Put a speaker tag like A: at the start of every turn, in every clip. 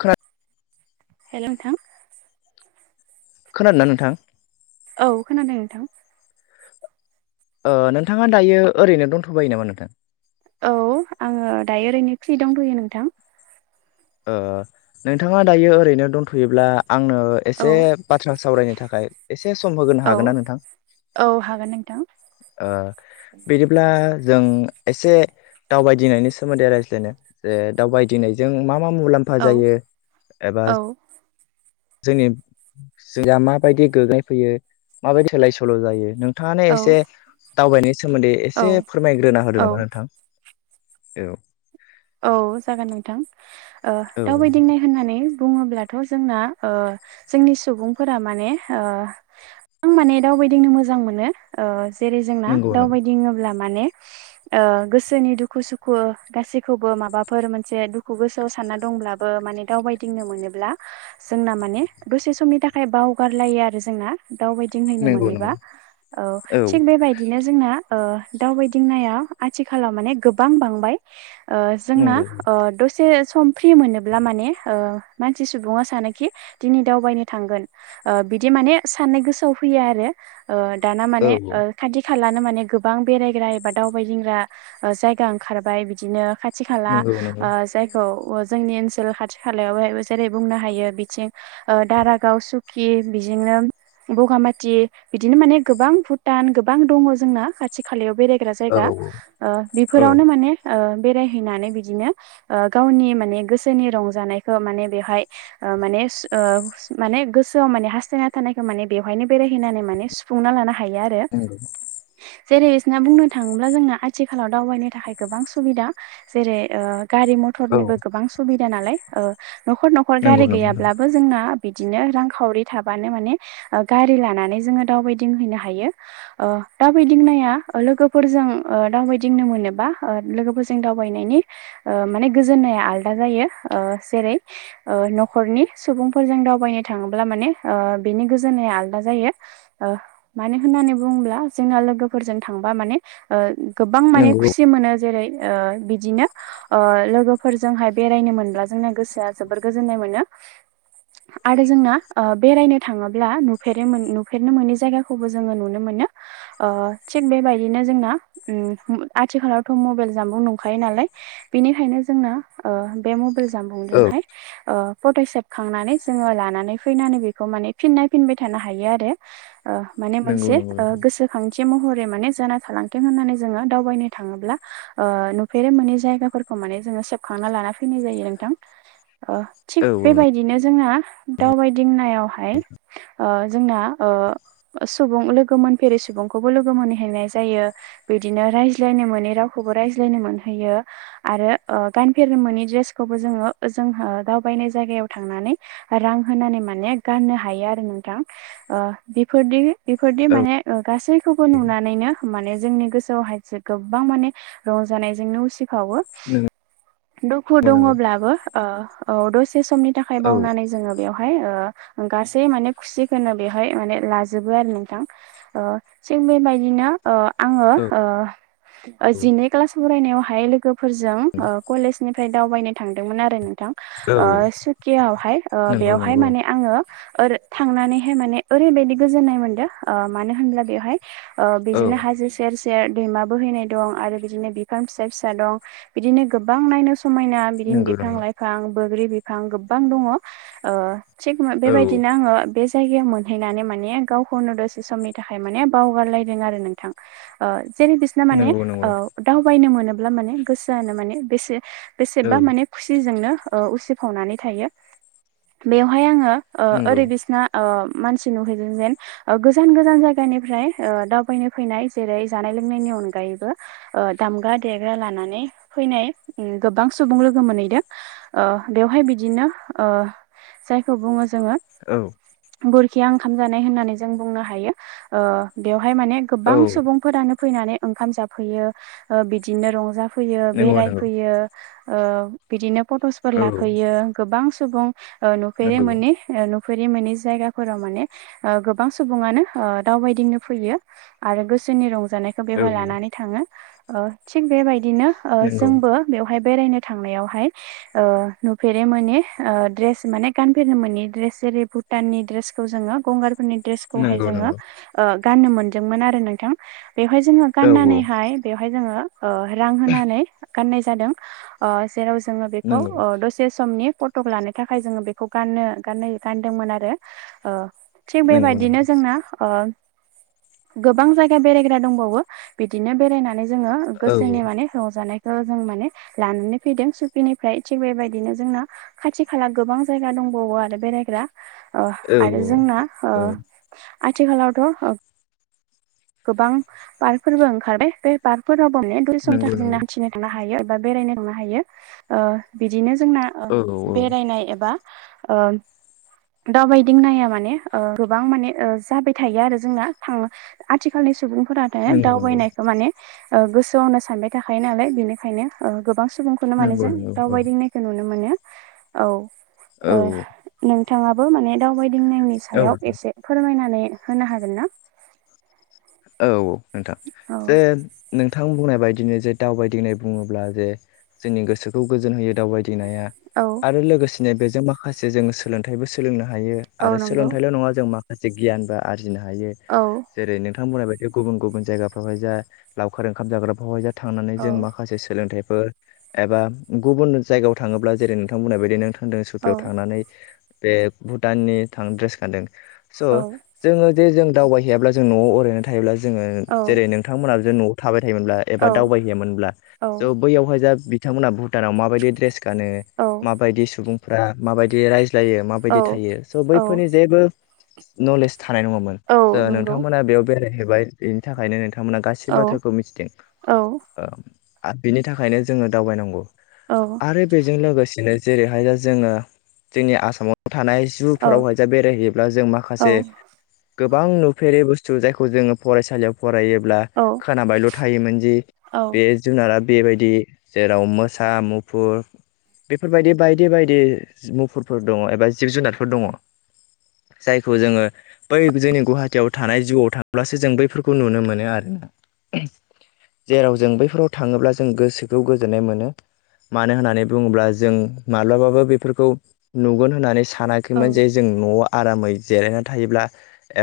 A: खोना
B: हेल' नोंथां?
A: खोनादोंना नोंथां?
B: औ खोनादों नोंथां।
A: ओ नोंथाङा दायो ओरैनो दंथ'बायो नामा नोंथां?
B: औ आङो दायो ओरैनो फ्रि दंथ'यो नोंथां।
A: ओ नोंथाङा दायो ओरैनो दंथ'योब्ला आंनो
B: औ
A: एसे बाथ्रा सावरायनो थाखाय एसे सम होगोनो
B: औ
A: हागोन्ना नोंथां?
B: औ हागोन नोंथां
A: ओ बिदिब्ला जों एसे दावबायदिंनायनि सोमोन्दै रायज्लायनो जे दावबायदिंनायजों मा मा मुलाम्फा
B: औ
A: जायो एबा
B: औ
A: जोंनि [unintelligible] माबायदि [unintelligible] फैयो माबायदि सोलाय सोल' जायो, नों नोंथाङानो
B: औ
A: एसे दावबायनायनि सोमोन्दै एसे
B: औ
A: फोरमायग्रोना होदो
B: औ
A: नामा नोंथां। [inaudible]
B: औ जागोन नोंथां। ओ
A: औ
B: दावबायदिंनाय होननानै बुङोब्ला थ' जोंना ओ जोंनि सुबुंफोरा माने ओ आं माने दावबायदिंनो मोजां मोजां मोनो ओ जेरै जोंना
A: नंगौ नंगौ
B: दावबायदिङोब्ला माने ओ गोसोनि दुखु सुखु गासै खौबो माबाफोर मोनसे दुखु गोसोआव सानना दंब्लाबो माने दावबायदिंनो मोनोब्ला जोंना माने दसे समनि थाखाय बावगारलायो आरो जोंना। दावबायदिंहैनो
A: नंगौ नंगौ
B: मोनोबा औ थिग बेबायदिनो जोंना ओ दावबायदिंनाया आथिखालाव माने गोबां बांबाय। ओ जोंना
A: नंगौ
B: अ दसे सम फ्रि मोनोब्ला माने ओ मानसि सुबुङा सानोखि दिनै दावबायनो थांगोन। ओ बिदि माने सान्नाय गोसोआव फैयो आरो ओ दाना
A: औ
B: माने ओ खाथि खालानो माने गोबां बेरायग्रा एबा दावबायदिंग्रा जायगा ओ ओंखारबाय। बिदिनो खाथि खाला
A: नंगौ नंगौ
B: ओ जायखौ अ जोंनि ओनसोल खाथि खालायावाय जेरै बुंनो हायो बिथिं ओ दारागाव सुखि बि दिनो बगामाथि बिदिनो माने गोबां भुटान गोबां दङ जोंना खाथि खालायाव बेरायग्रा
A: औ
B: जायगा।
A: औ
B: ओ
A: औ
B: बिफोरावनो माने ओ बेराय हैनानै बिदिनो ओ गावनि माने गोसोनि रंजानायखौ माने बेवहाय ओ माने माने गोसोआव माने हास्थायना थानायखौ माने बेवहायनो बेरायहैनानै माने सुफुंना लानो हा हायो आरो।
A: नंगौ
B: जेरै इसना बुंनो थाङोब्ला जोंना आथिखालाव दावबायनो थाखाय गोबां सुबिदा। जेरै ओ गारि
A: औ
B: मथरनिबो गोबां सुबिदा नालाय। ओ 'खर न'खर
A: नंगौ
B: गारि
A: नंगौ
B: गैयाब्लाबो जोंना बिदिनो रांखावरि थाबानो माने गारि लानानै जोङो दावबायदिंहैनो हायो। ओ दावबायदिंनाया ओ लोगोफोरजों ओ दावबायदिंनो मोनोबा लोगोफोरजों जों दावबायनायनि ओ माने गोजोन्नाया आलदा जायो जेरै न'खरनि सुबुंफोरजों दावबायनो थाङोब्ला माने ओ बेनि गोजोननाया आलदा जायो मानो होन होननानै बुङोब्ला जोंना लोगोफोरजों थांबा माने ओ गोबां माने
A: नंगौ
B: खुसि मोनो जेरै ओ बिदिनो लोगोफोरजोंहाय बेरायनो मोनब्ला जोंना गोसोआ जोबोर गोजोननाय मोनो। [inaudible] आरो जोंना ओ बेरायनो थाङोब्ला नुफेरनो नुफेरनो मोनै जायगाखौबो जोङो नुनो मो नो थिग बेबायदिनो जोंना उम आथिालावथ' मबेल जामबुं दंखायो नालाय बेनिखायनो जोङो ओ बे मबाइल
A: औ
B: जामबुंजोंहाय ओ फट' सेबखांनानै जोङो लानानै फैनानै बेखौ माने फिन नाक्षफिनबाय थानो हायो आरो। ओ माने
A: नंगौ
B: मोनसे
A: नंगौ
B: गोसोखांथि महरै माने जाना थालांथों होननानै जोङो दावबायनो थाङोब्ला ओ नुफेरनो मोनै जायगाफोरखौ माने जोङो सेबखांना लाना फैनाय जायो नोंथां। अ थिग
A: औ
B: बेबायदिनो जोंहा दावबायदिंनायावहाय ओ जोंना सुबुं लोगो मोनफेरि सुबुंखौबो लोगो मोनहैनाय जायो बिदिनो रायज्लायनो मोनै राव खौबो रायज्लायनो मोनयो आरो गानफेरनो मोननि द्रेसखौबो जोङो जोंहा दावबाय नाय जायगायाव थांनानै रां होनानै माने गाननो हायो आरो नोंथां ओ बेफोरदि बेफोरदि
A: औ
B: माने ओ गासैखौबो नुनानैनो माने जोंनि गोसोआवहायसे गोबां माने रंजानायजोंनो उसिफावो।
A: नंगौ
B: दुखु
A: नंगौ
B: दङब्लाबो ओ औ दसे समनि थाखाय
A: औ
B: बावनानै जोङो बेवहाय ओ गासै माने खुसिखौनो बेवहाय माने लाजोबो आरो नोंथां। ओ थिग बेबायदिनो ओ आङो
A: औ
B: ओ जिनै क्लास फरायनायावहाय लोगो फोरजों ओ कलेजनिफ्राय दावबायनो थांदोंमोन आरो नोंथां ओ सुकियावहाय ओ
A: नंगौ
B: बेयावहाय
A: नंगौ
B: माने आङो ओर थांनानैहाय माने ओरैबायाददि गोजोननाय मोनदों मानो होनब्ला बेवहाय ओ
A: औ
B: बिदिनो हाजो सेर सेर दैमा बोहैनाय दं बिफां फिसा फिसा दं बिदिनो गोबां नायनो समायना समायना बिदिनो
A: नंगौ
B: बिफां
A: नंगौ औ
B: लाइफां बोग्रि बिफां गोबां दङो। ओ थिग बेबायदिनो आङो बे जायगायाव मोनहैनानै माने गावखौनो दसे समनि थाखाय माने बावगारलायदों आरो नोंथां। ओ जेरै बिसिना माने
A: नंगौ नंगौ
B: ओ
A: औ
B: दावबायनो मोनोब्ला माने गोसोआनो माने बेसे बेसेबा माने खुसिजोंनो उसिफावनानै थायो। बेवहाय आङो ओ ओरै बिसिना ओ मानसि नुहैदों जेन गोजान गोजान जायगानिफ्राय ओ दावबायनो फैनाय जेरै जानाय लोंनायनि अनगायैबो ओ दामग्रा देग्रा लानानै फैनाय गोबां सुबुं लोगो मोनहैदों। ओ बेयावहाय बिदिनो ओ जायखौ बुङो जोङो बरखिया ओंखाम जानाय होननानै जों बुंनो हायो ओ बेवहाय माने गोबां सुबुंफोरानो फैनानै ओंखाम जाफैयो बिदिनो रंजा फैयो
A: नंगौ औ
B: बेरायफैयो ओ बिदिनो फट'सफोर
A: औ नंगौ औ
B: लाफैयो गोबां सुबुं ओ नुफेरनो मोनि नुफेरनो मोनै जायगाफोराव माने गोबां सुबुङानो दावबायदिंनो फैयो आरो गोसोनि रंजा नायखो बेवहाय लानानै थाङो। ओ थिग बे बादिनो
A: नंगौ औ
B: जोंबो बेवहाय बेरायनो थांनायावहाय ओ नुफेरनो मोनि माने गानफेरनो मोनि द्रेस जेरै भुटाननि द्रेसखौ जोङो गंगार भुटाननि द्रेसखौहाय
A: नंगौ
B: जोङो
A: नंगौ नंगौ औ
B: ओ गाननो मोनदोंमोन आरो नोंथां। बेहाय जोङो गाननानै बेहाय जोङो ओ रां होनानै गाननाय जादों ओ जेराव जोङो बेखौ
A: नंगौ
B: ओ दसे समनि फटक लानो थाखाय जोङो बेखौ गाननो गानो गानदोंमोन आरो ओ थिग
A: नंगौ
B: बेबायदिनो
A: नंगौ
B: जोंना ओ गोबां जायगा बेरायग्रा दंबावो बिदिनो बेरायनानै जोङो
A: औ
B: गोसोनि माने रंजानाय खौ जों माने लानानै फैदों। सुकिनिफ्राय थिग बेबायदिनो जोंना खाथि खाला गोबां जायगा दं बावो आरो बेरायग्रा। ओ
A: औ
B: आरो जोंना ओ
A: औ
B: आथिखालावथ' गोबां पार्कफोरबो ओंखारबाय बे पार्कफोराव [unintelligible] बा
A: नंगौ
B: बेरायनाय
A: नंगौ
B: थांनो हायो ओ बिदिनो जोंना ओ
A: औ औ
B: बेरायनाय एबा ओ दावबायदिंनाया माने ओ गोबां माने ओ जाबाय थायो आरो जोंना थांनो आथिखालनि सुबुंफोरानो
A: नंगौ नंगौ
B: दावबायनायखौ माने ओ गोसोआवनो सानबाय थाखायो नालाय बेनिखायनो गोबां सुबुंखौनो मानो
A: नंगौ
B: जों
A: नंगौ औ
B: दावबायदिंनायखौ नुनो मोनो औ
A: औ
B: नों
A: औ
B: नोंथांङाबो माने दावबायदिंनायनि
A: औ
B: सायाव
A: नोंथां
B: एसे फोरमायनानै होनो हागोन ना
A: औ नोंथां
B: औ
A: जे नों नोंथां बुंनाय बायदिनो जे दावबायदिंनाय बुंङोब्ला जे जोंनि गोसोखौ गोजोन होयो दावबायदिनाया
B: औ
A: आरो लोगोसेनो बेजों माखासे जों सोलोंथाइबो सोलोंनो हायो
B: औ
A: आरो
B: नंगौ
A: सोलोंथाइल नंङा जों माखासे गियानबो आरजिनो हायो
B: औ
A: जेरै नोंथां थां बुंनाय बायदि गुबुन-गुबुन जायगाफ्रावहाय जा लावखार ओंखाम जाग्राफ्रावहाय जा थांनानै
B: औ
A: जों माखासे सोलोंथाइ ओ एबा गुबुन जायगायाव थांङोब्ला जेरै नोंथां बुंनाय बायदि नोंथां होनदों
B: औ
A: सकियाव थांनानै बे भुटाननि थां ड्रेस गानदों स
B: औ
A: जोंङो जे जों दावबायहैयाब्ला जों नआव ओरैनो थायोब्ला जों जोंङो
B: औ
A: जेरै नोंथांमोनाबो नआव थाबाय थायोमोनब्ला
B: औ
A: एबा दावबायहैयोनब्ला
B: औ
A: थ बैयावहाय जा बिथांमोनहा भुटानाव माबायदि ड्रेस गानो
B: औ
A: माबायदि सुबुंफोरा माबायदि राय जायो माबायदि
B: औ
A: थायो स
B: औ
A: बैफोरनि जेबो नलेज थानाय नंङामोन
B: औ नंगौ
A: नोंथांमोना बेयाव बेरायहैबाय बेनि थाखायनो नोंथां बिथांमोना गासै
B: औ
A: बाथ्राखौ मिथिदों बिनि थाखायनो जोंङो दावबायनांगौ
B: औ
A: आरो बेजों लोगोसेनो जेरैहाय दा जोंङो जोंनि आसामाव थानाय
B: औ
A: जुफोरावहाय बेरायहैयोब्ला जों
B: औ
A: माखासे गोबां नुफेरि बुस्थु स जायखौ जोंङो फरायसालियाव फरायोब्ला
B: औ
A: खोनाबायल थायोमोन जि
B: औ
A: बे जुनारा बेबायदि जेराव मोसा मुफुर बेफोरबायदि बायदि-बायदि मुफुरफोर दंङ एबा जिब जुनारफोर दंङ जायखौ जोंङो बै जोंनि गुवाहाटियाव थानाय जिउआव थांब्लासो जों बैफोरखौ नुनो मोनो आरोना जेराव जों बैफोराव थांङोब्ला जों गोसोखौ गोजोननाय मोनो मानो होननानै बुंङोब्ला जों माब्लाबाबो बेफोरखौ नुगोन होननानै सान
B: औ
A: सानाखैमोन जे जों नआव आरामै जिरायना थायोब्ला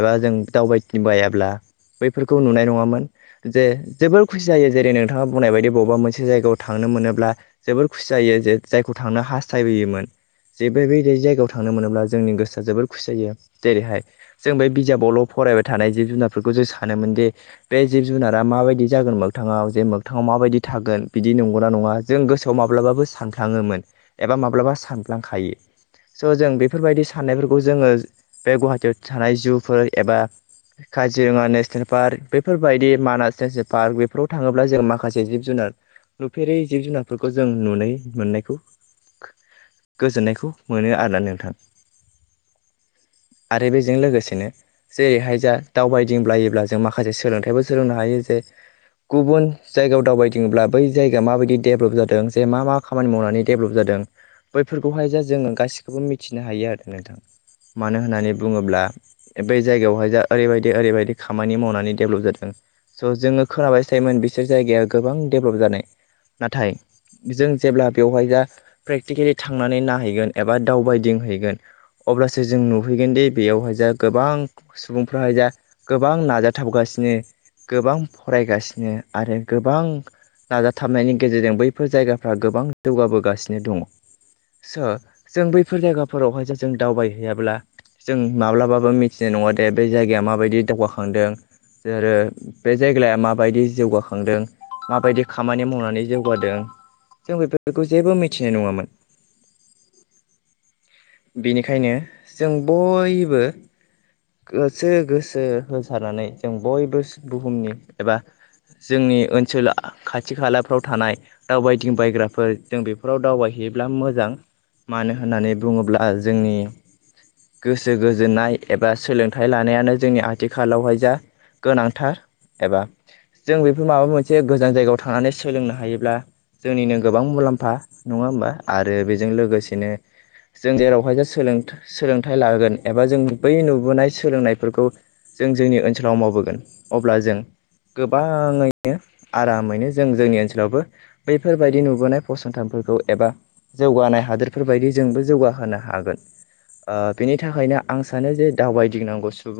A: एबा जों दावबाय बायाब्ला बैफोरखौ नुनाय नंङामोन जे जोबोर खुसि जायो जेरै नोंथांङा बुंनाय बायदि बबेबा मोनसे जायगायाव थांनो नो मोनोब्ला जोबोर खुसि जायो जे जायखौ थांनो हास्थायबोयोमोन जे बेबाय जायगायाव थांनो मोनोब्ला जोंनि गोसोआ जोबद खुसि जायो जेरैहाय जों बे बिजाबावल फरायबाय थानाय जिब जुनारफोरखौ जों सानोमोन दि बे जिब जुनारा माबायदि जागोन मोगथांङाव जे मोगथांङाव माबायदि थागोन बिदि नंगौना नंङा जों गोसोआव माब्लाबाबो सानफ्लांङोमोन एबा माब्लाबा सानफ्लांखायो स जों बेफोरबायदि साननायफोरखौ जोंङो बे गुवाहाटियाव थानाय जुफोर एबा काजिरंङा नेसनेल पार्क बेफोरबायदि मानास नेसनेल पार्क बेफोराव थांङोब्ला जों माखासे जिब जुनार नुफेरै जिब जुनारफोरखौ जों नुनाय मोननायखौ
B: [unintelligible]
A: गोजोननायखौ मोनो आरोना नोंथां आरो बेजों लोगोसेनो जेरैहाय जा दावबायदिंब्लायोब्ला जों माखासे सोलोंथाइबो सोलोंनो हायो जे गुबुन जायगायाव दावबायदिङब्ला बै जायगाया माबायदि डेभेलप जादों जे मा मा खामानि मावनानै डेभेलप जादों बैफोरखौहाय जा जोङो गासिखौबो मिथिनो हायो आरो नोंथां मानो होननानै बुङोब्ला बै जायगायावहाय जा ओरैबायदि ओरैबायदि खामानि मावनानै डेभलप जादों स' जोङो खोनाबाय थायोमोन बिसोर जायगाया गोबां डेभलप जानाय नाथाय जों जेब्ला बेवहाय जा प्रेक्टिकेलि थांनानै नायहैगोन एबा दावबायदिंहैगोन अब्लासो जों नुफैगोन दि बेयावहाय जा गोबां सुबुंफ्राहाय जा गोबां नाजाथाबगासिनो गोबां फरायगासिनो आरो गोबां नाजाथाबनायनि गेजेरजों बैफोर जायगाफ्रा गोबां जौगाबोगासिनो दङ। स' जों बैफोर जायगाफोरावहाय ज जों दावबायहैयाब्ला जों माब्लाबाबो मिथिनाय नङा दे बे जायगाया माबायदि दावगाखांदों [unintelligible] बे जायग्लाया माबायदि जौगाखांदों माबायदि खामानि मावनानै जौगादों जों बेफोरखौ जेबो मिथिनाय नङामोन।
B: ज [unintelligible]
A: बेनिखायनो जों बयबो गोसो गोसो होसारनानै जों बयबो बुहुमनि एबा जोंनि ओनसोल खाथि खालाफ्राव थानाय दावबायदिंबायग्राफोर जों बेफोराव दावबायै [unintelligible] योब्ला मोजां मानो होननानै बुङोब्ला जोंनि गोसो गोजोननाय एबा सोलोंथाइ लानायानो जोंनि आथिखालावहाय जा गोनांथार एबा जों बेफोर माबा मोनसे गोजान जायगायाव थांनानै सोलोंनो हायोब्ला जोंनिनो गोबां मुलाम्फा नङा होमबा आरो बेजों लोगोसेनो जों जेरावहाय ज सोलों सोलोंथाइ लागोन एबा जों बै नुबोनाय सोलोंनायफोरखौ जों जोंनि ओनसोलाव मावबोगोन अब्ला जों गोबाङैनो आरामैनो जों जोंनि ओनसोलावबो बैफोरबायदि नुबोनाय फसंथानफोर एबा जौगानाय हादोरफोर बायदि जोंबो जौगा होनो हागोन बेनि थाखायनो आं सानो जे दावबायदिनांगौ सुबुं